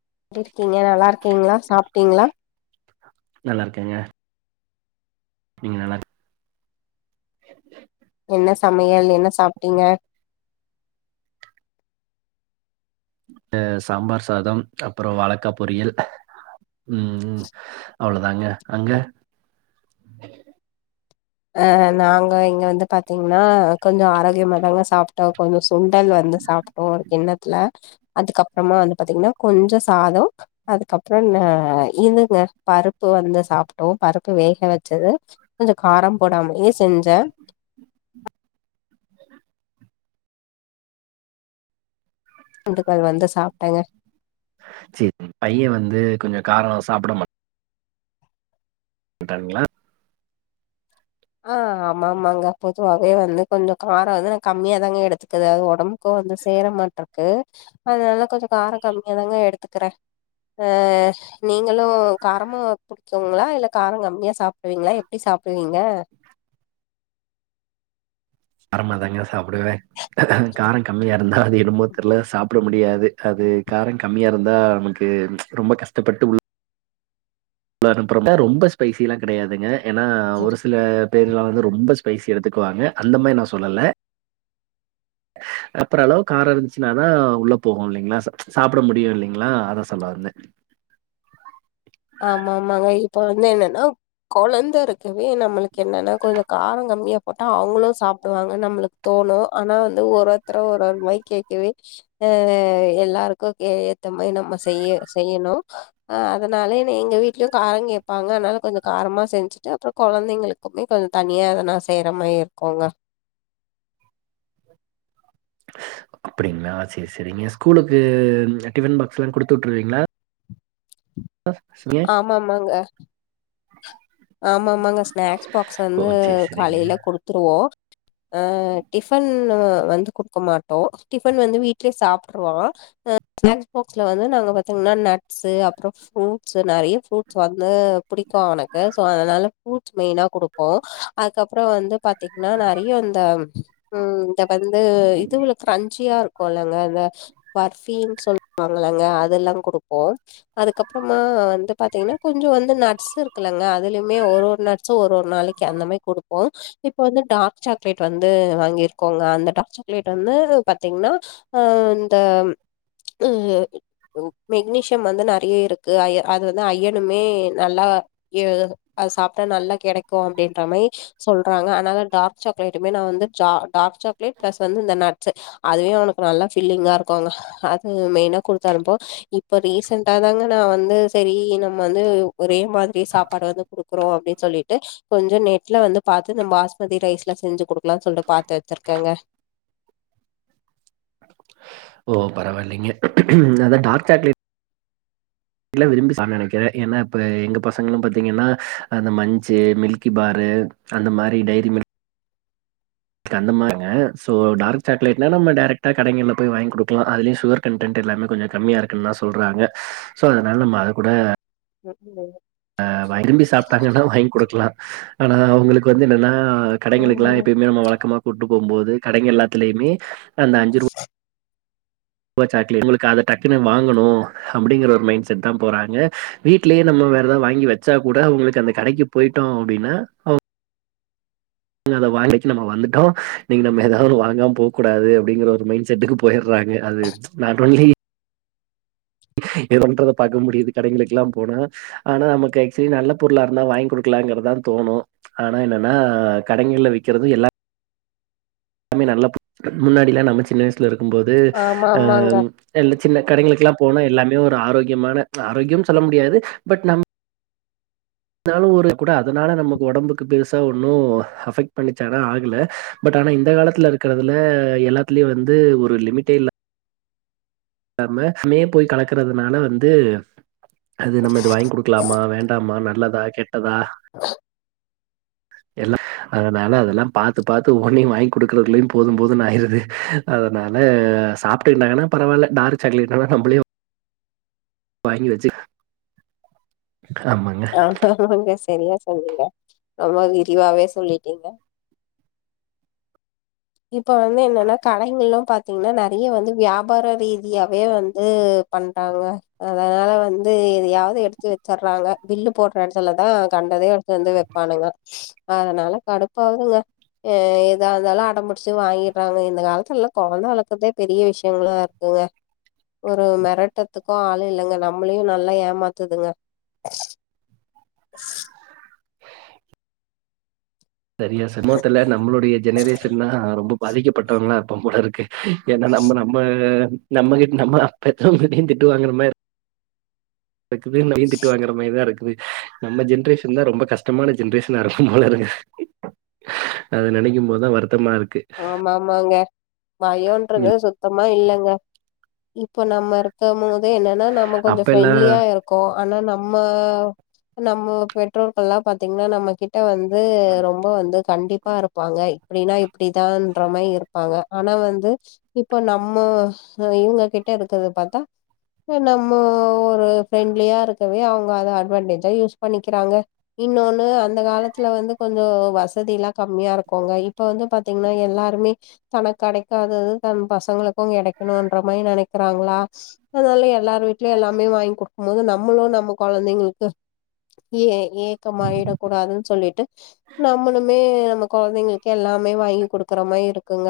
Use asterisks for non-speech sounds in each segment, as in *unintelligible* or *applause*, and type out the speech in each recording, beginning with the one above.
எப்பிடி இருக்கீங்க நல்லா இருக்கீங்களா சாப் டிங்களா நல்லா இருக்கேங்க நீங்க நல்லாரு என்ன சமையல் என்ன சாப்பிட்டீங்க ஆ சாம்பார் சாதம் அப்புறோ வாளக்கா பொரியல் உம் அவ்ளோதாங்க அங்க ஆ நாங்க இங்க வந்து பாத்தீங்கன்னா கொஞ்சோ ஆரோக்கியமதாங்க சாப்ட்டோ கொஞ்சோ சுண்டல் வந்து சாப்ட்டோ ஒரு கிண்ணத்துல அதுக்கப்பறமா வந்து பாத்தீங்கன்னா கொஞ்சு சாதோ அதுக்கப்பறோ ந இதுங்க பருப்பு வந்து சாப்ட்டோ பருப்பு வேக வச்சது கொஞ்சு காரம் போடாமலே செஞ்ச ந்துக்கள் வந்து சாப்டேங்க சேரி பையன் வந்து கொஞ்சோ காரோ சாப்ட மாட் மாட்டாங்களா ஆ ஆமாமாங்க பொதுவாவே வந்து கொஞ்சோ காரோ வந்து நா கம்மியாதாங்க எடுத்துக்குது அது ஒடம்புக்கும் வந்து சேர மாட்ருக்கு அதனால கொஞ்சோ காரோ கம்மியாதாங்க எடுத்துக்குறே ஆ நீங்களு காரமா புடிக்குங்களா இல்ல காரோ கம்மியா சாப்டுவீங்களா எப்டி சாப்டுவீங்க காரமா தாங்க சாப்டுவே காரோ கம்மியா இருந்தா அது என்னமோ தெரில சாப்ட முடியாது அது காரங்கம்மியா இருந்தா நமக்கு ரொம்ப கஷ்டப்பட்டு உள் உள்ள அனுப்புறோ அதுக்காக ரொம்ப ஸ்பைசில்லா கிடையாதுங்க ஏன்னா ஒரு சில பேர்லா வந்து ரொம்ப ஸ்பைசி எடுத்துக்குவாங்க அந்த மாரி நா சொல்லல அ ஓரளவு காரோ இருந்துச்சினாதா உள்ள போகு இல்லீங்களா சாப்ட முடியு இல்லீங்களா அதா சொல்ல வந்தேன் ஆமா ஆமாங்க இப்ப வந்து என்னன்னா கொழந்த இருக்கு நம்மளுக்கு என்னன்னா கொஞ்சோ காரோ கம்மியா போட்டா அவுங்களு சாப்டுவாங்க நம்மளுக்கு தோணு ஆனா வந்து ஒரு ஒருத்தர் ஒரு ஒரு மாரி கேக்கவே ஆ எல்லாருக்கு ஏத்த மாதிரி நம்ம செய்ய செய்யணு அத அதனால என்ன எங்க வீட்லயு காரங்கேப்பாங்க அதனால கொஞ்சோ காரமா செஞ்சிட்டு அப்றோ கொழந்தைங்களுக்குமே கொஞ்சோ தனியா அத நா செய்ற மாரி இருக்கோங்க அப்டிங்களா சேரி சேரிங்க ஸ்கூலுக்கு டிபன் பாக்ஸ்ல்லா குடுத்து உட்ருவீங்களா ஆமாமாங்க ஆமா ஆமாங்க ஸ்நாக்ஸ் பாக்ஸ் ஓ வந்து சேரி சேரிங்க. காலேல குடுத்துருவோ ஆ டிஃபன் வந்து குடுக்க மாட்டோ டிஃபன் வந்து வீட்லே சாப்ட்ருவான் ஆ ஸ்நாக்ஸ் பாக்ஸ்ல வந்து நாங்க பாத்தீங்கன்னா நட்ஸு அப்றோ ஃப்ரூட்ஸு நெறய ஃப்ரூட்ஸ் வந்து புடிக்கு அவனுக் சோ அதனால ஃப்ரூட்ஸ் மெயினா குடுப்போ அதுக்கப்றோ வந்து பாத்தீங்கன்னா நெறய இந்த ம் இத வந்து இது இவ்ளோ கிரஞ்சியா இரு போலங்க அந்த பர்பின்னு சொல்வாங்களங்க அதெல்லா குடுப்போ அதுக்கப்பறமா வந்து பாத்தீங்கன்னா கொஞ்சோ வந்து நட்ஸு இரு இருக்குல்லங்க அதுலியுமே ஒரு ஒரு நட்ஸும் ஒரு ஒரு நாளைக்கி அந்த மாரி கொடுப்போ இப்ப வந்து டார்க் சாக்லேட் வந்து வாங்கிருக்கோங்க அந்த டார்க் சாக்லேட் வந்து பாத்தீங்கன்னா ஆ இந்த ஆ மெக்னீசியம் வந்து நெறய இருக்கு அய அது வந்து அயனுமே நல்லா எ அது சாப்ட்டா நல்லா கெடைக்கு அப்டின்ற மாரி சொல்றாங்க அதனால டார்க் சாக்லேட்டுமே நா வந்து சா டார்க் சாக்லேட் பிளஸ் வந்து இந்த நட்ஸு அதுவே அவனுக்கு நல்லா ஃபில்லிங்கா இருக்குங்க அது மெயினா குடுத்தனுப்புவோ இப்ப ரீசண்டா தாங்க நா வந்து சேரி நம்ம வந்து ஒரே மாதி இதே சாப்பாடு வந்து குடுக்குறோ அப்டின்னு சொல்லிட்டு கொஞ்சோ நெட்ல வந்து பாத்து இந்த பாஸ்மதி ரைஸ்லா செஞ்சி குடுக்கலாம்னு சொல்ட்டு பாத்து வச்சிருக்கேங்க ஓ பரவால்லைங்க அதா டார்க் சாக்லேட் ல்லா விரும்பி சாப்டுவான் நெனைக்கிறே ஏன்னா இப்ப எங்க பசங்களும் பாத்தீங்கன்னா அந்த மன்ச்சு மில்கி பாரு அந்த மாரி டைரி மில்க் அந்தமாங்க சோ டார்க் சாக்லேட்னா நம்ம டேரக்டா கடைங்கள்ல போய் வாங்கி் குடுக்கலா அதுலயு சுகர் கன்டென்ட் எல்லாமே கொஞ்சோ கம்மியா இருக்குன்னு தா சொல்றாங்க சோ அதனால நம்ம அது கூட ம் விரும்பி சாப்ட்டாங்கன்னா வாங்கி குடுக்கலாம். ஆனா அவுங்களுக்கு வந்து என்னன்னா ஆ கடைங்களுக்குலா ம் எப்பயுமே நம்ம வழக்கமா கூட்டு போம்போது கடைங்க எல்லாத்துலயுமே அந்த அஞ்சிரூ வா சாக்லேட் உங்களுக்கு அத டக்குனு வாங்கணு அப்டிங்கிற ஒரு மைண்ட்செட் தா போறாங்க வீ்ட்லயே நம்ம வேற எதாது வாங்கி வச்சா கூட அவங்களுக்கு அந்த கடைக்கு போயிட்டோ அப்டின்னா அவ கடைக்கு நம்ம வந்துட்டோ இன்னக்கி *unintelligible* நம்ம வந்துட்டோ இன்னிக்கி நம்ம ஏதாவது வாங்காம போ கூடாது அப்டிங்கிற ஒரு மைண்ட் செட்டுக்கு போய் றாங்க அது நாட் ஒன்லி ஏதோன்றத பாக்க முடியுது கடைங்களுக்குலா போனா ஆனா நமக்கு ஆக்சுவலி நல்ல பொருளா இருந்தா வாங்கி குடுக்கலாங்கறதா தோணு ஆனா என்னன்னா கடைங்கள்ல விக்கிறது எல்லா எல்லாமே நல்ல முன்னாடிலா நம்ம சின்ன வயசுல இருக் க்கும் போது ஆமா ஆமாங்க எல்லா சின்ன கடைங்களுக்குல்லா போனா எல்லாமே ஒரு ஆரோக்கியமான ஆரோக்கியம் சொல்ல முடியாது பட் நம் இருநதாலும் ஒரு கூட அதனால நமக்கு உடம்புக்கு பெருசா ஒன்னும் அஃபெக்ட் பண்ணிச்சனா ஆகல பட் ஆனா இந்த காலத்துல இருக்கறதுல எல்லாத்துலயு வந்து ஒரு லிமிட்டே இல்ல இல்லாம ஸ்மே போய் கலக்கறதுனால வந்து அது நம்மது வாங்கி குடுக்லாம் மா வேண்டாமா நல்லதா கெட்ட கெட்டதா எல்லா அதனால அதெல்லா பாத்து பாத்து ஒனையும் வாங்கி குடுக்கறதுலையும் போதும் போதும் ஆயிருது அதனால சாப்ட்டுட்டாங்கன்னா பரவாயில்ல டார்க் சாக்லேட்னா நம்மளேயும் வாங்கி வச்சு ஆமாங்க. உங்க சரியா சொன்னீங்க ரொம்பவிரிவாவே சொல்லிட்டீங்க இப்ப வந்து என்னன்னா கடைகள்ல்லாம் பாத்தீங்கன்னா நிறைய வந்து வியாபார ரீதியாவே வந்து பண்றாங்க அதனால வந்து எதையாவது எடுத்து வச்சர்றாங்க பில்லு போடுற இடத்துலதான் கண்டதே எடுத்து வந்து வைப்பானுங்க அதனால கடுப்பாவதுங்க அஹ் ஏதா இருந்தாலு அடம்படி டிச்சு வாங்கிடுறாங்க இந்த காலத்துல எல்லா குழந்த வளர்க்கிறதே பெரிய விஷயங்களா இருக்குங்க ஒரு மிரட்டத்துக்கோ ஆள் இல்லைங்க நம்மளையு நல்லா ஏமாத்துங்க சரியா சமுகத்துல நம்மளுடைய ஜெனரேஷன்லா ரொம்ப பாதிக்கப்பட்டவங்களா இருப்போம் போல இருக்கு ஏன்னா நம்ம நம்ம நம்மகிட்ட நம்ம பெத்தவங்க கிட்டயும் திட்டு வாங்குறமார் இருக் இருக்குது வீட்டுக்கு வாங்கற மாதிரிதான் இருக்கு நம்ம ஜென்ரேஷன் தான் ரொம்ப கஷ்டமான ஜென்ரேஷனா இருக்கு போல இருக்கு அத நினைக்கும் போதுதான் வருத்த ஆமாமாங்க பயோன்றது சுத்தம் இல்லங்க இப்ப நம்ம இருக்க மோ என்னன்னா நம்ம கொஞ்சம் அப்பல்லாம் ஃப்ரெண்ட்லியா இருக்கோ ஆனா நம்ம நம்ம பெற்றோர்கள்ல்லா பாத்தீங்கன்னா நம்ம கிட்ட வந்து ரொம்ப வந்து கண்டிப்பா இருப்பாங்க இப்படின்னா அப்படிதான்ற மாதிரி இருப்பாங்க ஆனா வந்து இப்போ நம்ம இவங்க கிட்ட இருக்கது பாத்தா நம்ம ஒரு ஃப்ரெண்ட்லியா இருக்கவே அவங்க அதை அட்வான்டேஜா யூஸ் பண்ணிக்கிறாங்க இன்னொன்னு அந்த காலத்துல வந்து கொஞ்ச வசதிலா கம்மியா இருக்கோங்க இப்ப வந்து பாத்தீங்கன்னா எல்லாருமே தனக்கு கிடைக்காதது தன் பசங்களுக்கும் கிடைக்கணும்ன்ற மாதிரி நினைக்கிறாங்களா அதனாலயே எல்லார் வீடலயும் எல்லாமே வாங்கி குடுக்கும் போது நம்மளும் நம்ம குழந்தைங்களுக்கு ஏ ஏக்கமாயிடக்கூடாதுன்னு சொல்லிட்டு நம்மளுமே நம்ம குழந்தைங்களுக்கு எல்லாம மே வாங்கி குடுக்குற மாதிரி இருக்குங்க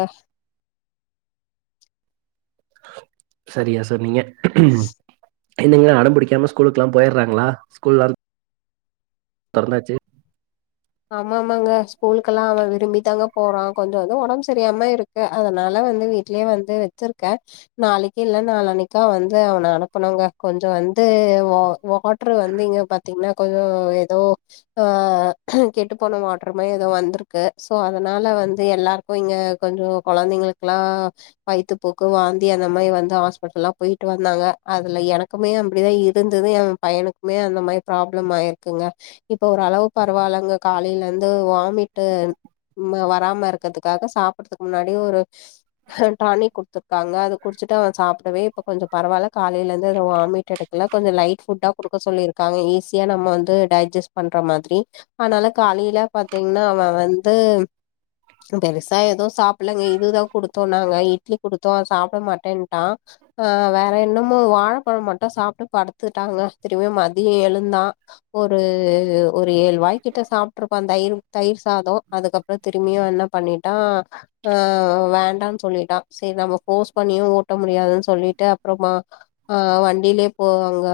சரியா சொன்னீங்க உம் என்னங்க அட பிடிக்காம ஸ்கூலுக்குலாம் போய்டுறாங்களா ஸ்கூல்லா தொறந்தாச்சு ஆமா ஆமாங்க ஸ்கூலுக்கெல்லாம் அவன் விரும்பி தாங்க போறான் கொஞ்சம் வந்து உடம்பு சரியாம இருக்கு அதனால வந்து வீடலயே வந்து வச்சிருக்கேன் நாளைக்கு இல்ல நாலனைக்கா வந்து அவனை அனுப்பனுங்க கொஞ்சம் வந்து வாட்ரு வந்து இங்க பாத்தீங்கன்னா கொஞ்சம் ஏதோ ஆஹ் கெட்டு போன வாட்டரு மாதிரி எதுவும் வந்ருக்கு ஸோ அதனால் வந்து எல்லாருக்கு இங்கே கொஞ்ச குழந்தைங்களுக்லா வயித்துபோக்கு வாந்தி அந்த மாதிரி வந்து ஹாஸ்பிட்டலாம் போய்ட்டு வந்தாங்க அதில் எனக்குமே அப்படிதான் இருந்தது என் பையனுக்குமே அந்த மாதிரி ப்ராப்ளம் ஆகிருக்குங்க இப்போ ஓரளவு பர பரவாயில்லங்க காலையிலருந்து வாமிட்டு் வராம இருக்கிறதுக்காக சாப்படுறதுக்கு முன்னாடி ஒரு டானி்க் குடுத்துருக்காங்க அது குடிச்சுட்டு அவன் சாப்பிடவே இப்ப கொஞ்ச பரவாயில்ல காலையிலருந்து அத வாமிட் எடுக்கல கொஞ்ச லைட் ஃபுட்டா குடுக்க சொல்லியிருக்காங்க ஈஸியா நம்ம வந்து டைஜஸ்ட் பண்ற மாதிரி ஆனாலும் காலையில பாத்தீங்கன்னா அவன் வந்து பெருசா ஏதோ சாப்பலங்க இதுதான் குடுத்தோம் நாங்க இட்லி குடுத்தோம் அத சாப்பிட மாட்டேன்ட்டான் ஆஹ் வேற என்னமும் வாழைப்பழம் மட்டும் சாப்பிட்டு படுத்துட்டாங்க திரும்ப மதியம் எழுந்தான் ஒரு ஏழ்வாய்கிட்ட சாப்ட்டு இருப்பான் தயிர் தயிர் சாதம் அதுக்கப்புறம் திரும்பியும் என்ன பண்ணிட்டான்ஹ வேண்டாம்னு சொல்லிட்டான் சேரி நம்ம ஃபோர்ஸ் பண்ணியும் ஊட்ட முடியாதுன்னு சொல்லிட்டு அப்புறமா வண்டியிலயே போங்க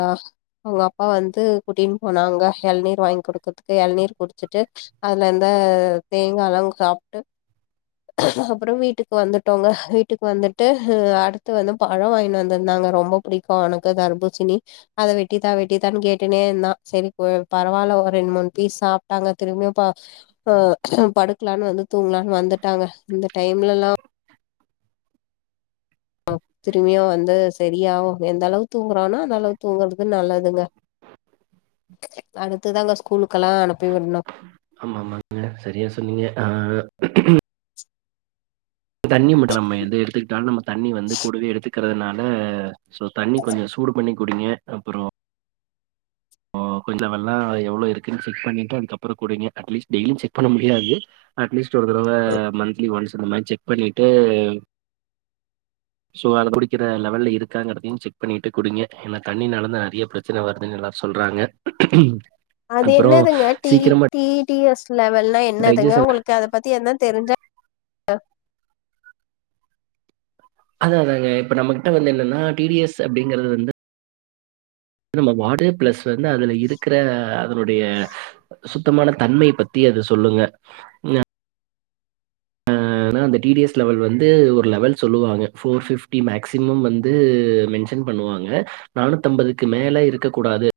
அவங்க அப்பா வந்து கூட்டினு போனாங்க இளநீர் வாங்கி குடுக்க க்கு இளநீர் குடிச்சுட்டு அதுல இருந்த தேங்காலாம் சாப்பிட்டு அப்புறம் வீட்டுக்கு வந்துட்டோங்க வீட்டுக்கு வந்துட்டு அடுத்து வந்து பழம் வாங்கி வந்திருந்தாங்க ரொம்ப பிடிக்கு அவனக்கு தர்பூசினி அத வெட்டிதான் வெட்டிதான்னு கேட்டுனே இருந்தான் சரி பரவாயில்ல ரெண்டு மூணு பீஸ் சாப்ட்டாங்க திரும்பியு படுக்கலான்னு வந்து தூங்கலான்னு வந்துட்டாங்க இந்த டைம்லலாம் திரும்பியும் வந்து சரியாவும் எந்த அளவு தூங்கறானா அந்த அளவு தூங்குறதுக்கு நல்லதுங்க அடுத்துதாங்க ஸ்கூலுக்கலா அனுப்பி விடணும் ஆமா ஆமாங்க செரியா சொன்னீங்க ஆஹ் தண்ணி மட்டும் நம்ம எது எடுத்துக்கிட்டாலு நம்ம தண்ணி வந்து கூடவே எடுத்துக்கறதுனால சோ தண்ணி கொஞ்சோ சூடு பண்ணி குடிங்க அப்பறோ போ கொஞ்சோ *unintelligible* எவ்ளோ இருக்குனு செக் பண்ணிட்டு அதுக்கப்புறோ குடிங்க அட்லீஸ் டெய்லியும் செக் பண்ண முடியாது அட்லீஸ்ட் சொரு தடவ மந்த்லி ஒன்ஸ் இந்த மாரி செக் பண்ணிட்டு சோ அத குடிக்கிற லெவல்ல இருக்காங்கறதையு செக் பண்ணிட்டு குடிங்க ஏன்னா தண்ணினாலந்தான் நெறயா பிரச்சன வருது எல்லா சொல்றாங்க அது அப்புறம் என்னதுங்க டி சீக்கிரமா டி டிஎஸ் லெவல்னா என்னதுங்க டைஜஷன் உங்களுக்கு அத பத்தி எதனா தெரிஞ்சா ஆ அதான் அதாங்க இப்ப நம்மகிட்ட வந்து என்னன்னா டிடிஎஸ் அப்டிங்கிறது வந்து நம்ம வாடு ப்ளஸ் துன்ன அதுல இருக்கிற அதனுடைய சுத்தமான தன்மை பத்தி அது சொல்லுங்க நா ஆனா அந்த டிடிஎஸ் லெவல் வந்து ஒரு லெவல் சொல்லுவாங்க ஃபோர் ஃபிப்டி மேக்சிமம் வந்து மென்ஷன் பண்ணுவாங்க நானூத்தம்பதுக்கு மேல இருக்க கூடாது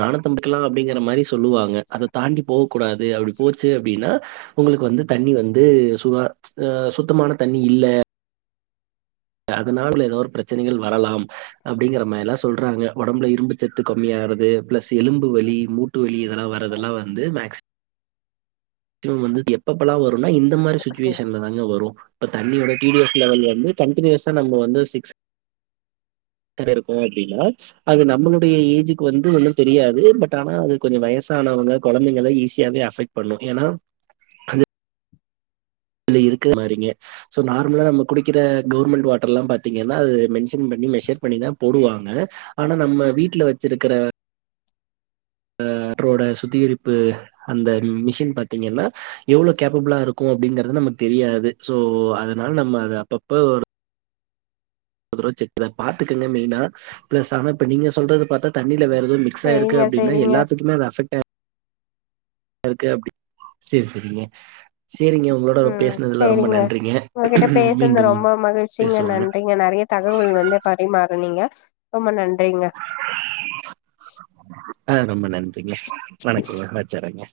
நானூத்தம்பதுக்குலா அப்டிங்கற மாரி சொல்லுவாங்க அத தாண்டி போகூடாது அப்டி போச்சு அப்டின்னா உங்களுக்கு வந்து தண்ணி வந்து சுகா ஆஹ் சுத்தமான தண்ணி இல்ல அதனால ஏதோ ஒரு பிரச்சனைகள் வரலாம் அப்டிங்கற மாரிலாம் சொல்றாங்க ஒடம்புல இரும்பு சத்து கம்மியாறது பிளஸ் சி எலும்பு வலி மூட்டு வலி அதெல்லாம் வரதெல்லாம் வந்து மேக்சி க்சிமம் வந்து எப்பப்பலான் வரு ருனா இந்த மாரி சுச்சுவேஷன்ல தாங்க வரும் பத் தண்ணியோட டிடிஎஸ் லெவல் வந்து கண்டினியூஸா நம்ம வந்து சிக்ஸ் தர இருக்கும் அப்டின்னா அது நம்மளுடைய ஏஜிக்கு வந்து ஒன்னும் தெரியாது பட் ஆனா அது கொஞ்சோ வயசானவங்க கொலந்தைங்கலா ஈஸியாவே அஃபெக்ட் பண்ணும் ஏன்னா அது ல இருக்குற மாரிங்க சோ நார்மலா நம்ம குடிக்கிற கவுர்மெண்ட் வாட்டர்லாம் பாத்தீங்கன்னா அது மென் ஷர்மண்ட் *unintelligible* பண்ணி மெஷர் பண்ணி தான் போடுவாங்க ஆனா நம்ம வீட்ல வச்சிருக்கிற ஆஹ் வட்டரோட சுத்திகரிப்பு அந்த மிஷின் பாத்தீங்கன்னா எவ்ளோ கேப்பபளா இருக்கும் அப்படிங்கறத நமக்கு தெரியாது சோ அதனால் நம்ம அது அப்பப்ப ஒரு ஒருதரவ செக் பாத்துக்கங்க மெயின்னா பிளஸ் ஆனா இப்ப நீங்க சொல்றது பாத்தா த தண்ணில வேற எதோ மிகஸு ஆயிருக்கு சரிங்க அப்டின்னா சரிங்க எல்லாத்துக்குமே அது அபெக்ட்டு இருக்கு அப்டி செரி செரிங்க செரிங்க உங்களோட ரொ ஆஹ் செரிங்க உங்ககிட்ட பேசனது மீண்டும் ரொம்ப மகிழ்ச்சிங்க பேசுவோங்க நன்றிங்க நெறயா தகவல் வந்து பரிமாறனீங்க ரொம்ப நன் ஆ ரொம்ப நன்றிங்க வணக்கங்க வச்சறேங்க